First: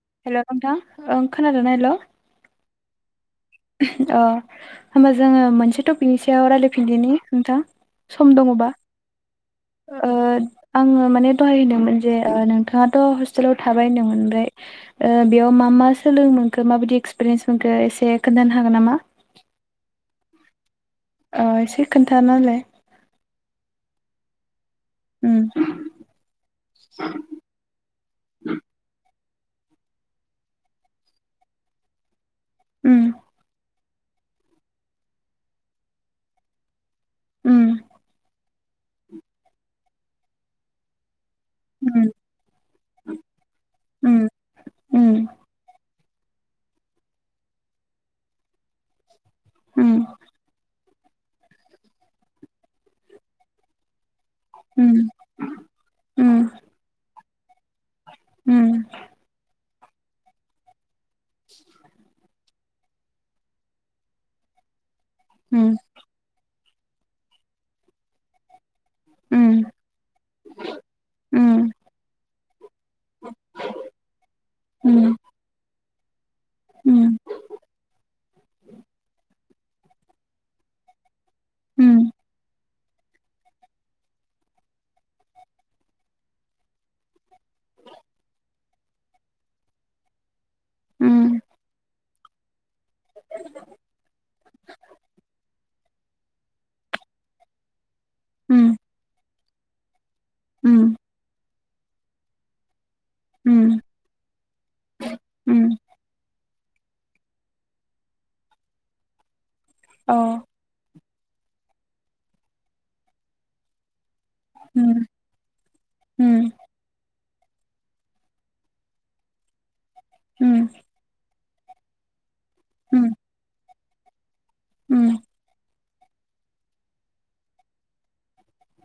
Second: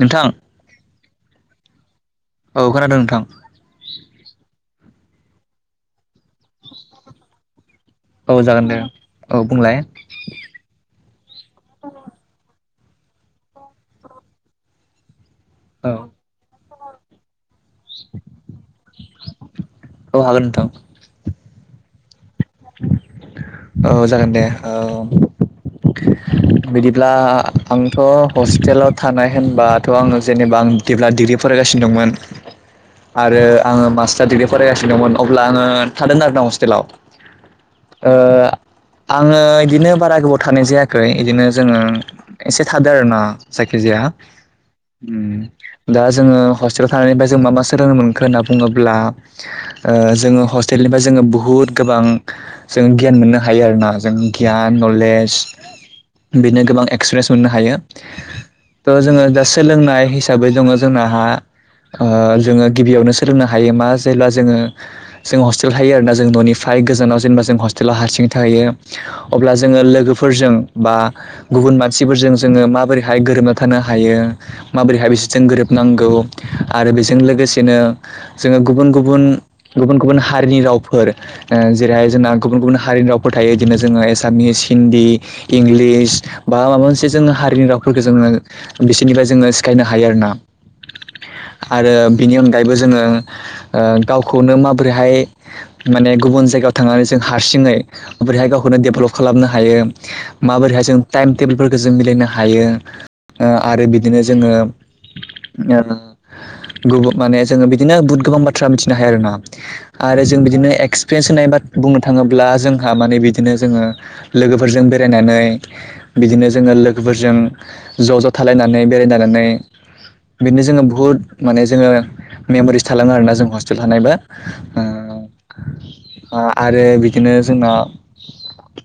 नोंथां हेल' नोंथां ओं खोनादों ना हेल'? औ खोनादों नोंथां। ओ होमबा जोङो मोनसे टपिकनि सायाव रायल [unintelligible] औ जागोन दे औ बुंलाय। ओ आंङो माने दहाय होनदोंमोन जे नोंथाङाथ' हस पितालाव थाबाय होनदोंमोन ओमफ्राय ओ बेयाव मा मा औ सोलोंनो मोनखो माबादि पिरिेन्सखौ एसे खोन्थानो हागोन नामा? औ हागोन नोंथां। ओ एसे खोन्थानाहोलाय। औ जागोन दे औ। उम। [inaudible] बिदिब्ला आंथ' हस्टेलाव थानाय होनबाथ' आङो जेनेबा आं जेब्ला डिग्रि फरायगासिनो दंमोन उम आरो आङो मास्टार दिडिग्रि फरायगासिनो दंमोन अब्ला आङो थादों आरोना हस्टेलाव। उम। ओ आङो इदिनो बारा गोबाव थानाय जाया आमफ्राय इदिनो जोङो उम एसे थादों आरोना जायखिजाया उम उम ओम दा जोङो हस्टेलाव थानायनिफ्राय जों मा मा सोलोंनो मोनखो होनना बुङोब्ला, ओ उम जोङो हस तेलनिफ्राय जोङो बुहुत गोबां जों गियान मोननो हायो आरोना जों गियान, उम नलेज उम बिनो गोबां एक्सपेरियेन्स मोननो हायो। उम थ' जोङो दा सोलोंनाय हिसाबै दङ जोंना आ ओ जोङो गिबियावनो सोलोंनो हायो मा जेब्ला जोङो जों हस्टेल उम थायोना जों न'निफ्राय गोजानाव जेनेबा जों हस्टेलाव हारसिं थाहैयो। उम अब्ला जोङो लोगोफोरजों बा गुबुन उम मानसिफोरजों जोङो माबोरै हाय गोरोबना थानो हायो उम माबोरैहाय उम बिसोरजों गोरोबनांगौ आरो उम बेजों लोगोसेनो जोङो गुबुन गुबुन गुबुन गुबुन हारिनि रावफोर ओ उम जेरैहाय जोंना गुबुन गुबुन हारि राव फोरथायो बिदिनो जोंना एसामिस, हिन्दी, इंगलिस बा माबामोनसे जों हा बेनि रावफोरखौ जोङो बिसोरनिफ्राय जोङो सिखायनो हायो आर ना। उम आरो बिनि अनगायैबो जोङो ओ गावखौनो माबोरैहाय माने गुबुन जायगायाव थांनानै जों हारसिङै माबोरैहाय उम गावखौनो डेभलप खालामनो हायो, माबोरैहाय जों टाइम टेबोलफोरखौ जों मिलायनो हायो ओ उम आरो बिदिनो जोङो उम ओ गुबु माने जोङो बिदिनो बुहुथ गोबां बाथ्रा मिथिनो हायो आरोना। अ आरो जों बिदिनो एक्सपिरियेन्स बा होननाय बुंनो थाङोब्ला जोंहा माने बिदिनो जोङो लोगोफोरजों उम बेरायनानै बिदिनो उम जोङो लो लोगोफोरजों ज' ज' थालायनानै बेरायलायनानै बिदिनो उम जोङो बुहुद माने जोङो मेम'रिस थालांङो आरोना जों हस्टेल थानायबो ओ ओम। बा आरो बिदिनो जोंना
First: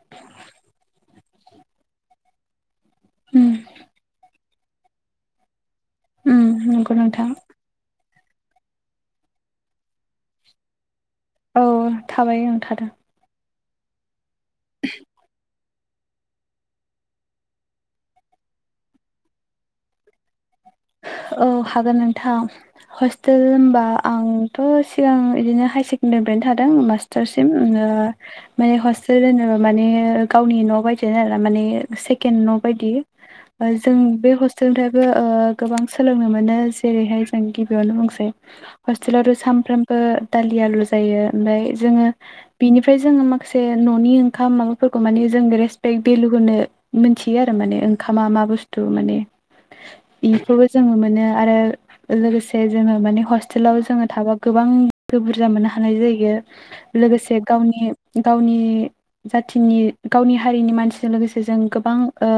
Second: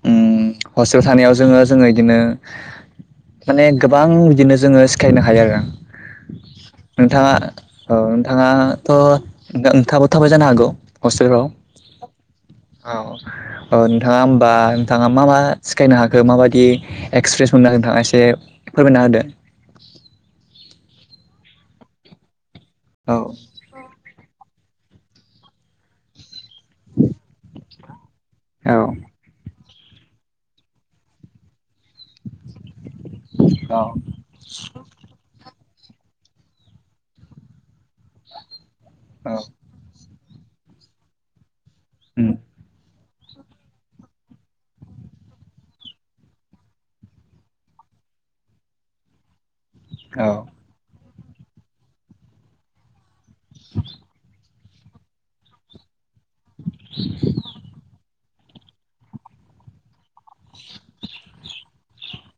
ओम हस्टेलाव थानायाव जोङो जोङो इदिनो उम माने गोबां बिदिनो जोङो सिखायनो हायो आरो। उम नंगौ नोंथां नोंथाङा औ नोंथाङाथ' नोंथां-नोंथाङाबो थाबाय जानो हागौ हस्टेलफ्राव? औ थाबाय ओं थादों औ। औ नोंथाङा होमबा नोंथाङा मा मा सिखायनो हाखो माबायदि एक्सपिरियेन्स मोननो हाखो, नोंथाङा एसे फोरमायना होदो। औ हागोन नोंथां औ हस्टेल होम्बा आंथ' सिगां इदिनो हायार सेकेण्डारिनिफ्रायनो थादों मास्टारसिम आङो माने औ हस्टेल होनोबा माने गावनि न' बायदियानो आरो माने सेकेण्ड न' बायदि। ओ औ जों बे हस्टेलनिफ्रायबो ओ गोबां सोलोंनो मोनो जेरैहाय जों गिबियावनो बुंसै औ हस्टेलावथ' सामफ्राम ओ दालि आलु जायो ओमफ्राय जोङो उम बिनिफ्राय जोङो माखासे न'नि ओंखाम माबाफोरखौ माने जों रेसपेक्ट बेेलु होनो मोनथियो आरो माने ओंखामा मा बुस्थु माने औ बेखौबो जोङो मोनो आरो लोगोसे जोङो माने हस्टेलाव जों थाबा गोबां बुरजा मोननो हानाय जायो। लोगोसे गावनि गावनि जाथिनि गावनि हारिनि मानसिजों लोगोसे जों गोबां ओ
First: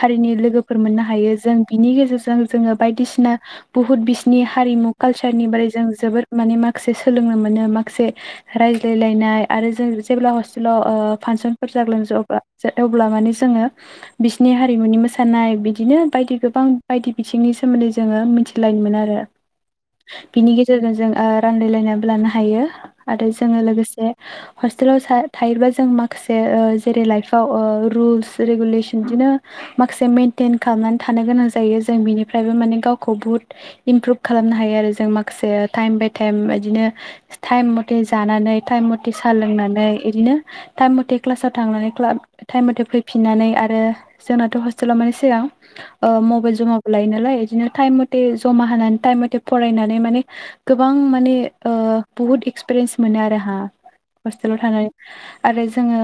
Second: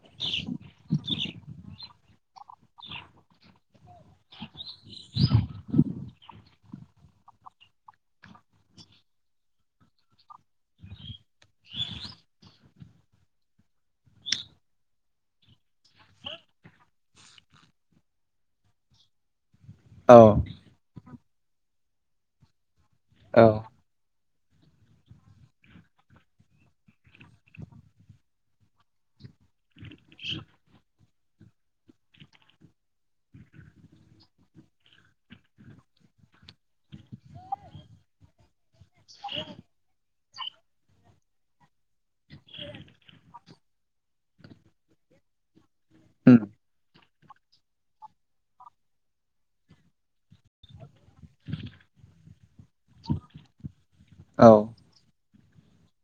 हारिनि लोगोफोर मोननो हायो। जों नि गेजेरजों जोङो बायदिसिना बुहुत बिसोरनि हारिमु कालचारनि बागै जों जोबोर माने मा माखासे सोलोंनो मोनो माखासे रायज्लायलायनाय आरो जों जेब्ला हस्टेलाव ओ फांसनफोर जाग्लां [unintelligible] अब्ला माने जोङो बिसिनि हारिमुनि मोसानाय बिदिनो बायदि गो बां बायदि बिथिंनि सोमोन्दै जोङो मिथिलायोमोन आरो औ बिनि गे जेरजों जों ओ रानलायलायनानैबो लानो हायो आरो औ जोङो लोगोसे हस्टेलाव थायोबा जों माखासे ओ जेरै लाइफआव ओ रुल्स रेगुलेसन बिदिनो माखासे मेइटइेन खालामनानै थानो गोनां जायो जों बिनिफ्रायबो माने गावखौ बुहुत इमप्रुभ खालामनो हायो आरो जों माखासे टाइम बाय टाइम बिदिनो टाइम मथे जानानै टाइम मथे साहा लोंनानै बिदिनो थटाइम मथे क्लासाव थांनानै टाइम मथे फैफिननानै आरो जोंनाथ' हस्टेलाव माने सिगां ओ उम बो जमाबो लायो नालाय बिदिनो टाइम मथे जमा होनानै टाइम मथे फरायनानै माने गोबां माने ओ बुहुद एक्सपिरियेन्स मोनो आरो आंहा औ हस्टेलाव थानानै आरो जोङो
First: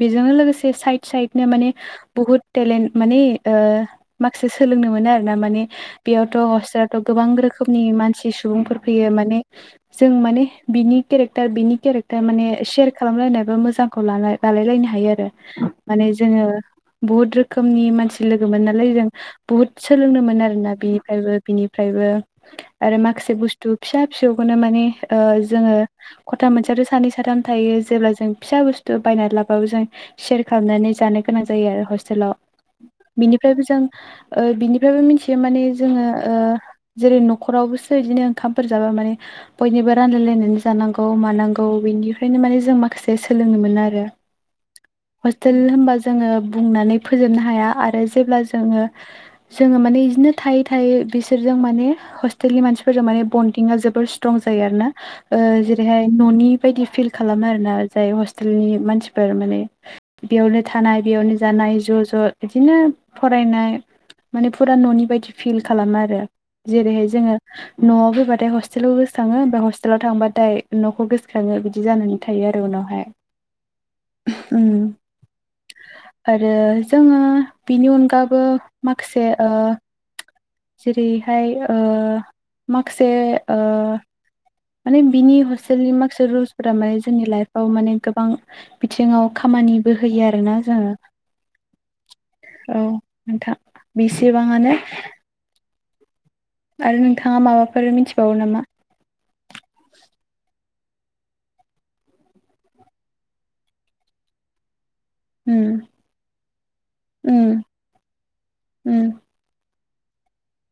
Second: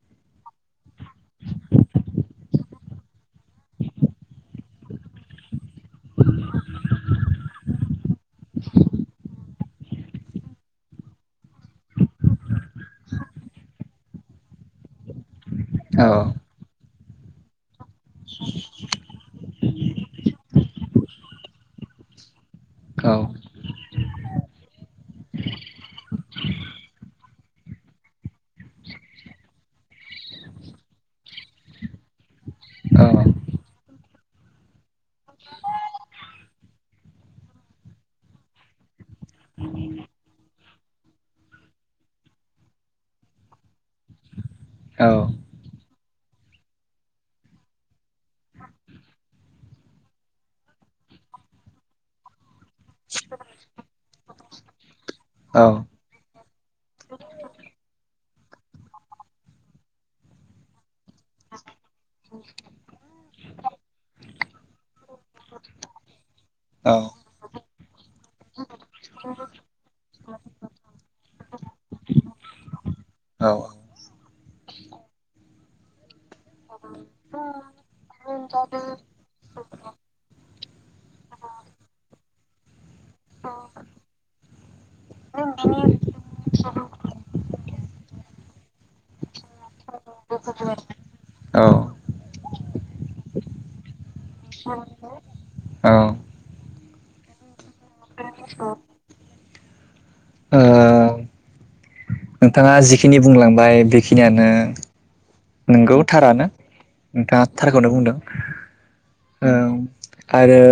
बेजों लोगोसे साइद साइदनो माने बहुत टेलेन्ट माने ओ माखासे सोलोंनो मोनो आरो ना माने बेयावथ' हस्टेलावथ' गोबां रोखोमनि मानसि सुबुंफोर फैयो माने जों माने बिनि केरेक्टार बिनि केरेक्टार माने सेयार खालामलायनायबा मोजां खौ लानाय लालायलायनोनो हायो आरो मान औ जोङो बुहुत रोखोमनि मानसि लोगो मोनो नालाय जों बुहुद सोलोंनोमोन आरोना बिनिफ्रायबो बिनिफ्रायबो आरो औ माखासे बुस्थु फिसा फिसौखौनो माने ओ जोङो खथा मोनसेयाथ' सानै साथाम थायो जेब्ला जों फिसा बुस्थु बायनानै लाब्लाबो जों शयार खालामनानै जानो गोनां जायो आरो हस्टेलाव बिनिफ्रायबो जों ओ बिनिफ्रायबो मिथियो माने जोङो ओ जेरै न'खरावबोसो बिदिनो ओंखामफोर जाबा माने बयनिबो रानलायलायनानै जानांगौ मानांगौ बेनिफ्रायनो माने जों माखासे सोलोंनो मोनो आरो औ टेल होनबा जोङो बुंनानै फोजोबनो हाया आरो जेब्ला जोङो जोङो माने बिदिनो थायै थायै बिसोरजों माने हस्टेल नि मानसिफोरजों माने बन्डिंआ जबोर स्ट्रं जायो आरो ना ओ औ जेरैहाय न'नि बायदि फिल खालामो आरो ना जाय हस्टेलनि मानसिफोर माने बेयावनो थानाय बेयावनो जानाय ज' ज' बिदिनो फरायनाय माने फुरा न'नि बायदि फिल खालामो आरो औ जेरैहाय जोङो न'आव फैबाथाय हस्टेलाव गोसोखाङो मा हस्टेलाव थांबाथाय न'खौ गोसोखाङो बिदि जानानै थायो आरो उनावहाय। औ ओम आरो जोङो बिनि अनगाबो माखासे ओ जेरैहाय ओ माखासे ओ माने बिनि हस्टेलनि माखासे रुल्सफोरा माने जोंनि लाइफआव माने गोबां बिथिङाव खामानिबो होयो आरोना जोङो औ औ नोंथां बेसेबांआनो। ओ आरो नोंथाङा माबाफोर मिथिबावो नामा। नोंथाङा जिखिनि बुंलांबाय बेखिनियानो। उम नंगौथारानो नोंथाङा उम सारखौनो बुंदों उम आरो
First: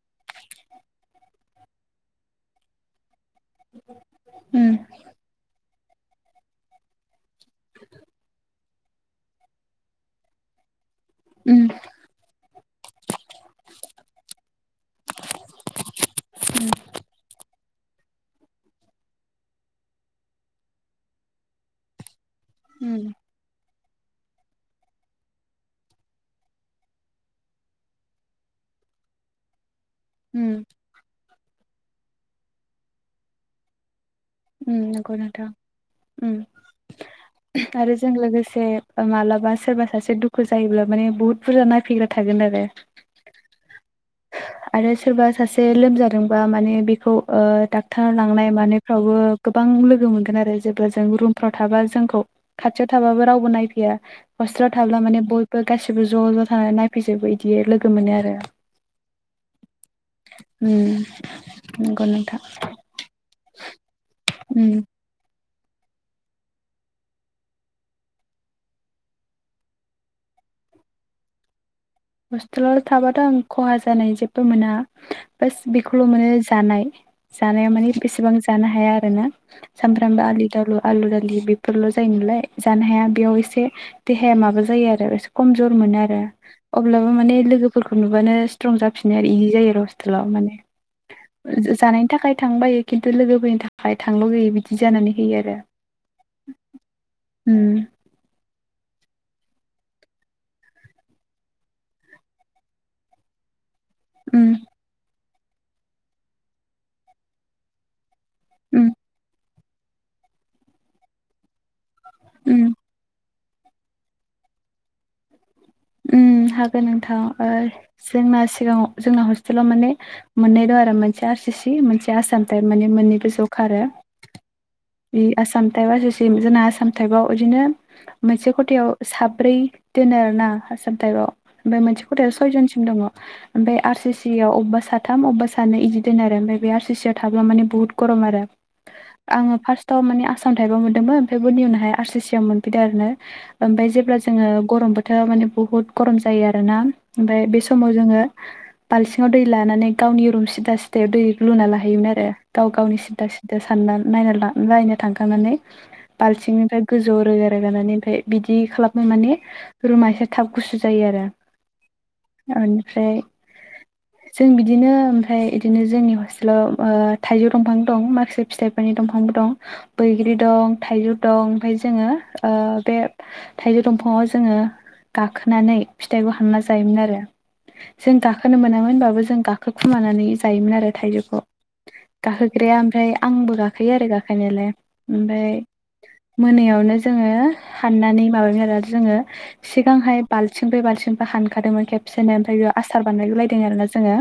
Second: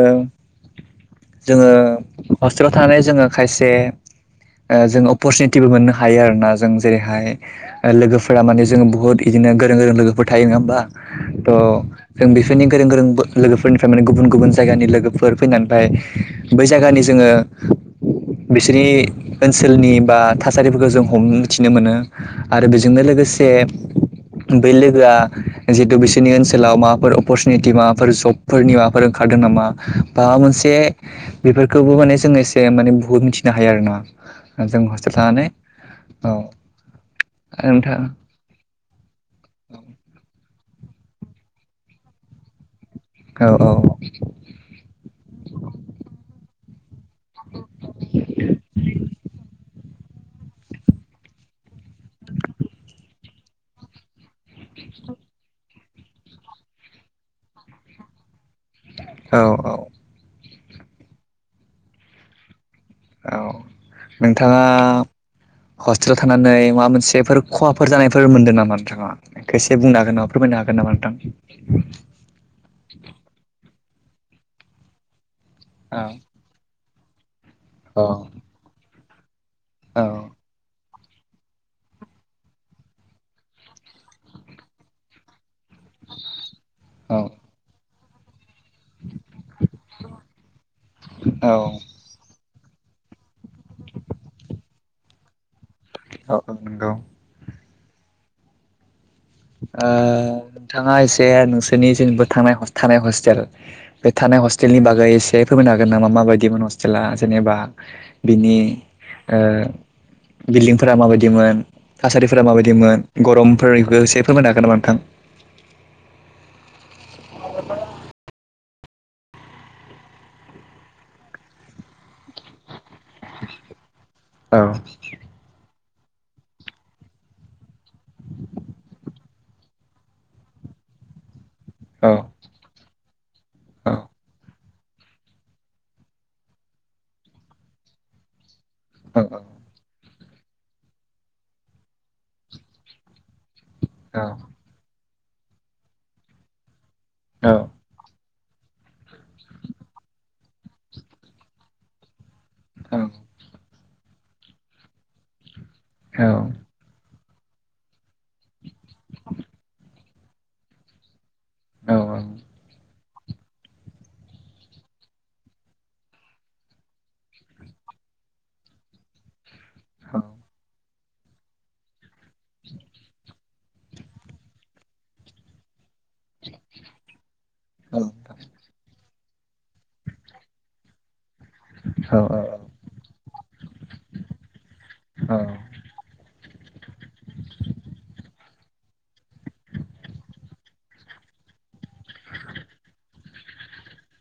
जोङो हस्टेलाव थानानै जोङो माखायसे उम ओ जों अपरसुनिटिबो मोननो हायो आरोना जों जेरैहाय लोगोफोरा माने जोङो बुहुत बिदिनो गोरों गोरों लोगोफोर थायो नङा होमबा थह उम जों बेफोरनि गोरों गोरों लोगोफोरनिफ्राय माने गुबुन गुबुन जायगानि लोगोफोर फैनानै बाय बै जायगानि जोङो बिसोरनि ओनसोलनि बा थासारिफोरखौ जों हमनो थथिनो मोनो। आरो बेजोंनो उम लोगोसे बै लोगोआ जिहेतु बिसोरनि ओनसोलाव माबाफोर अपरसुनिटि माबाफोर जब फोरनि माफोर ओंखारदों नामा। माबा उम मोनसे बेफोरखौबो माने जोंङ एसे माने बुहुत मिथिनो हायो आरो ना नंगौ नोंथां औ आरो जों लोगोसे मा्लाबा सोरबा सासे दुखु जायोब्ला माने बुहुत बुरजा नायफैग्रा थागोन आरो। औ औ। आरो सोरबा सासे लोमजादोंबा माने बे बे डाक्टर लांनाय मानायफ्रावबो गोबां लोगो मोनगोन आरो जेब्ला जों रूमफोराव थाबा जों खाथियाव थाबाबो रावबो नायफैया। हस्टेलाव थाब्ला माने बयबो गासिबो ज' ज' थानानै नायफैजोबो बिदि लोगो मोनो आरो। औ औ। गनोथा औ नोंथाङा हस्टेलाव थानानै माबा मोनसेफोर खहाफोर जानायफोर मोनदों नामा नोंथाङा खसे बुंनो हागोन नामा फोरमायनो हागोन नामा नोंथां हस्टेलाव थाबाथ' आं खहा जानाय जेबो मोना बास औ बेखौल' मोनो जानाय जानाया माने औ बेसेबां जानो हाया आरोना सामफ्रामबो आलि दालु आलु दालि बेफोरल' जायो नालाय जानो हाया बेयाव एसे देहाया माबा जायो आरो एसे खमजर मोनो आरो अब्लाबो औ माने लोगोफोरखौ नुबानो स्ट्रं जाफिनो आरो इजि जायो आरो हस्टेलाव माने औ जानाय नि थाखाय थांबायो खिन्थु लोगोफोरनि थाखाय थां लुबैयो बिदि जानानै होयो आरो औ नोंगौ उम। नोंथाङा एसे नोंसोरनि जेनेबोा थांनाय थानाय हस्टेल बे थानाय उम हस्टेलनि बागै एसे फमोनो हागोन नामा माबायदिमोन हस्टेला जेनेबा बिनि उम बिल्डिंफोरा माबायदिमोन थासारिफोरा उम माबायदिमोन गरमफोरखौ एसे फोरमायनो हागोन नामा नोंथां। हागोन नोंथां जोंना सिगाङाव जोंना हस्टेलाव माने मोननै दं आरो मोनसे आर सि सि मोनसे आसाम टाइप माने मोननैबो ज खारो औ बे आसाम टाइपआ सिम जोंना आसाम टाइपआव बिदिनो मोनसे खथायाव साब्रै दोनो आर ना आसाम टाइपाव ओमफ्राय मोनसे औ खथायाव सयजनसिम दङ ओमफ्राय औ आर सि सि आवबेबा सा साथाम अबेबा सानो इदि दोन आरो ओमफ्राय बे आर सि सि आव थाब्ला माने बुहुत गरम आरो औ आङो फार्स्ट थ माने आसाम थाइबा मोन्दोंमोन ओमफ्राय बनि उनावहाय आर सि सि आव मोनफैदों आरो ओमफफ्राय जेब्ला जोङो गरम बोथोर माने बहुत गरम जायो आरोोना ओमफ्राय बे समाव जो ब सिाव दै लानानै गावनि रुम सिदा सिदायाव दै लुना लाहयोमोन आरो गाव गावनि सिदा सिदा नो थांखांनानै बाल्थिंफ्राय गोजौआव रोगा रोगानानै ओमफ्राय बिदि खालामनाय माने रुमा एसे थाब गुसु जायो आरो औ औ [unintelligible] [inaudible] जों बिदिनो ओमफ्राय बिदिनो जोंनि हस्टेलाव ओ थाइजौ दंफां दं। माखासे फिथाइफोरनि दंफांबो दं। बैग्रि दं थाइजौ दं ओमफफ्राय जोंङो बे थाइजौ दंफाङाव जोंङो गाखोनानै फिथाइखौ हानना जायोमोन आरो जों गाखोनो मोनामोनबाबो जों गाखो गोखुमानानै जायोमोन आरो थाइजौखौ गाखोग्राया ओमफ्राय आंबो गाखो गाखोयो आरो गाखोननायालाय औ ओमफ्राय मोनायावनो जोंङो हाननानै माबा आरो जोंङो से- गोहाय बालथिंब्रै बालथिंबा हानखादोंमोन खेबसेनो ओमफ्राय बे आसार बानायगुलायदों आरोना जोंङो।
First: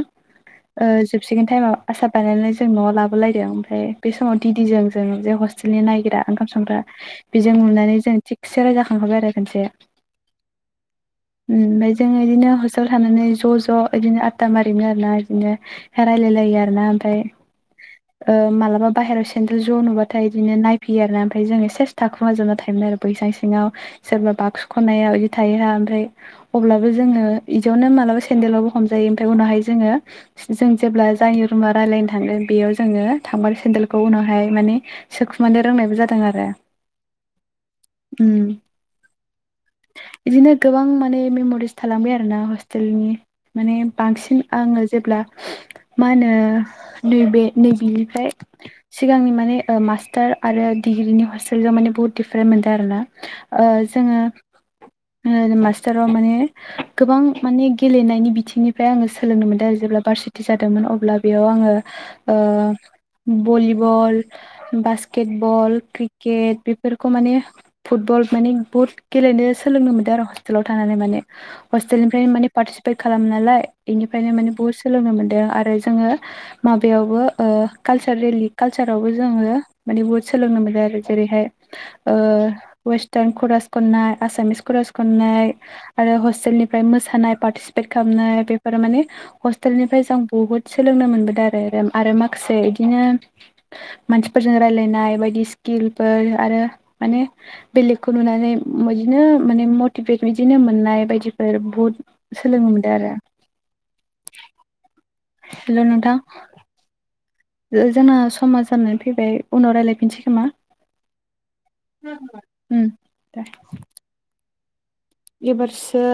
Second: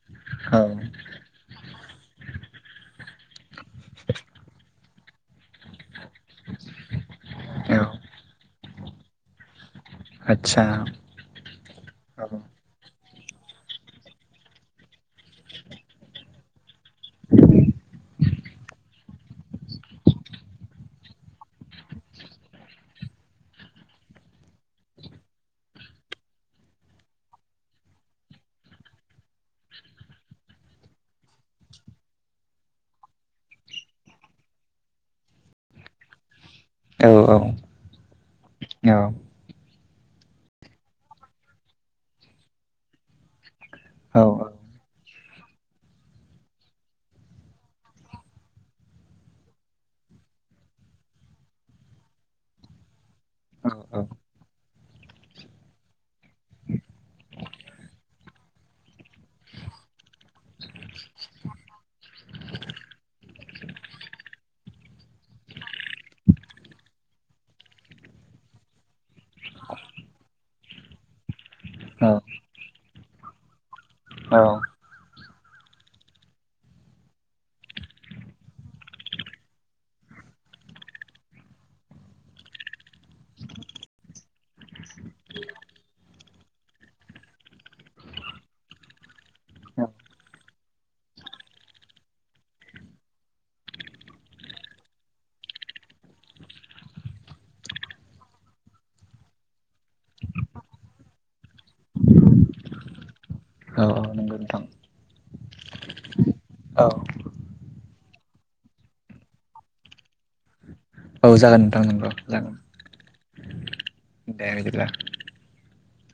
ओ जो- [unintelligible] टाइमाव आसार बानायनानै जों न'आव लाबोलायदों ओमफ्राय बे समाव दिदिजों जों जे हस्टे- ओसोलनि नायग्रा ओंखाम संग्रा बेजों औ नुनानै जों थिगसे रायजाखांखाबाय आरो खनसे। आथसा उम ओमफ्राय जों बिदिनो हस्टेलाव थानानै ज' ज' बिदिनो आबदा मारियोमोन आरोना बिदिनो रायलायलायो आरोना ओमफ्राय। ओ मालाबा बाहेराव सेन्देल ज' नुबाथाय बिदिनो नायफैयो आरो ओमफ्राय जोंङो सेस- थाखुमाजोबना थायोमोन आरो बैसां सिङाव सोरबा बाग्सु खनायाव [unintelligible] थायोहा ओमफ्राय अब्लाबो जोंङो इदियावनो मालाबा सेन्देलावबो हमजायो ओमफ्राय उनावहाय जोंङो जों जेब्ला जायनि रुमा राय्लायनो थांदों बेयाव जोङो थांबाथाय सेन्देलखौ उनावहाय माने सोखुमानो रोंनायबो जादों आरो। औ औ उम औ बिदिनो गोबां माने मेम'रिस थालांबाय आरो ना हस्टेलनि। माने बांसिन औ आंङो जेब्ला मा होनो नैबे नै बेनिफ्राय सिगांनि माने मास्टार आरो डिग्रिनि हस्टेलाव माने बुहुत दिफारेन्ट मोनदों आरो ना। ओ औ जोंङो ओ मास्टार माने गोबां माने गेलेनायनि बिथिंनिफ्राय आङो सोलोंनो मोनदों आरो जेब्ला भारसिटि जादोंमोन अब्ला बेयाव आङो ओ भलिबल बास्केट बल, क्रिकेट बेफोरखौ माने फुटबल माने बुहुत गेलेनो सोलोंनो मोन्दों आरो हस्टेलाव थानानै माने। औ हस्टेलनिफ्रायनो माने पार्टिसिपेट खालामो नालाय बेनिफ्रायनो औ माने बुहुत सोलोंनो मोन्दों आरो जोंङो माबायावबो ओ कालसार रेलि कालसारावबो जोङो माने बुहुद सोलोंनो मोनो आरो जेरैहाय ओ वेस्टार्न करास खन्नाय आसामिस करास खन्नाय आरो हस्टेलनिफ्राय मोसानाय पार्टिसिपेट खालामनाय बेफोरो माने हस्टेलनिफ्राय जों बुहुत सोलोंनो मोनबोदों आरो आरो माखासे बिदिनो मानसिफोरजों रायलायनाय बायदि स्किलफोर आरो माने बेलेगखौ नुनानै बिदिनो माने मटिभेट बिदिनो मोननाय बायदिफोर बुहुद सोलोंनो मोनदों आरो औ औ नोंगौ नोंथां। हेल' नोंथां। औ जोंना समा जानानै फैबाय उनाव रायलायफिनसै खोमा। औ जागोन नोंथां नंगौ जागोन उम दे। दे बिदिब्ला एबारसो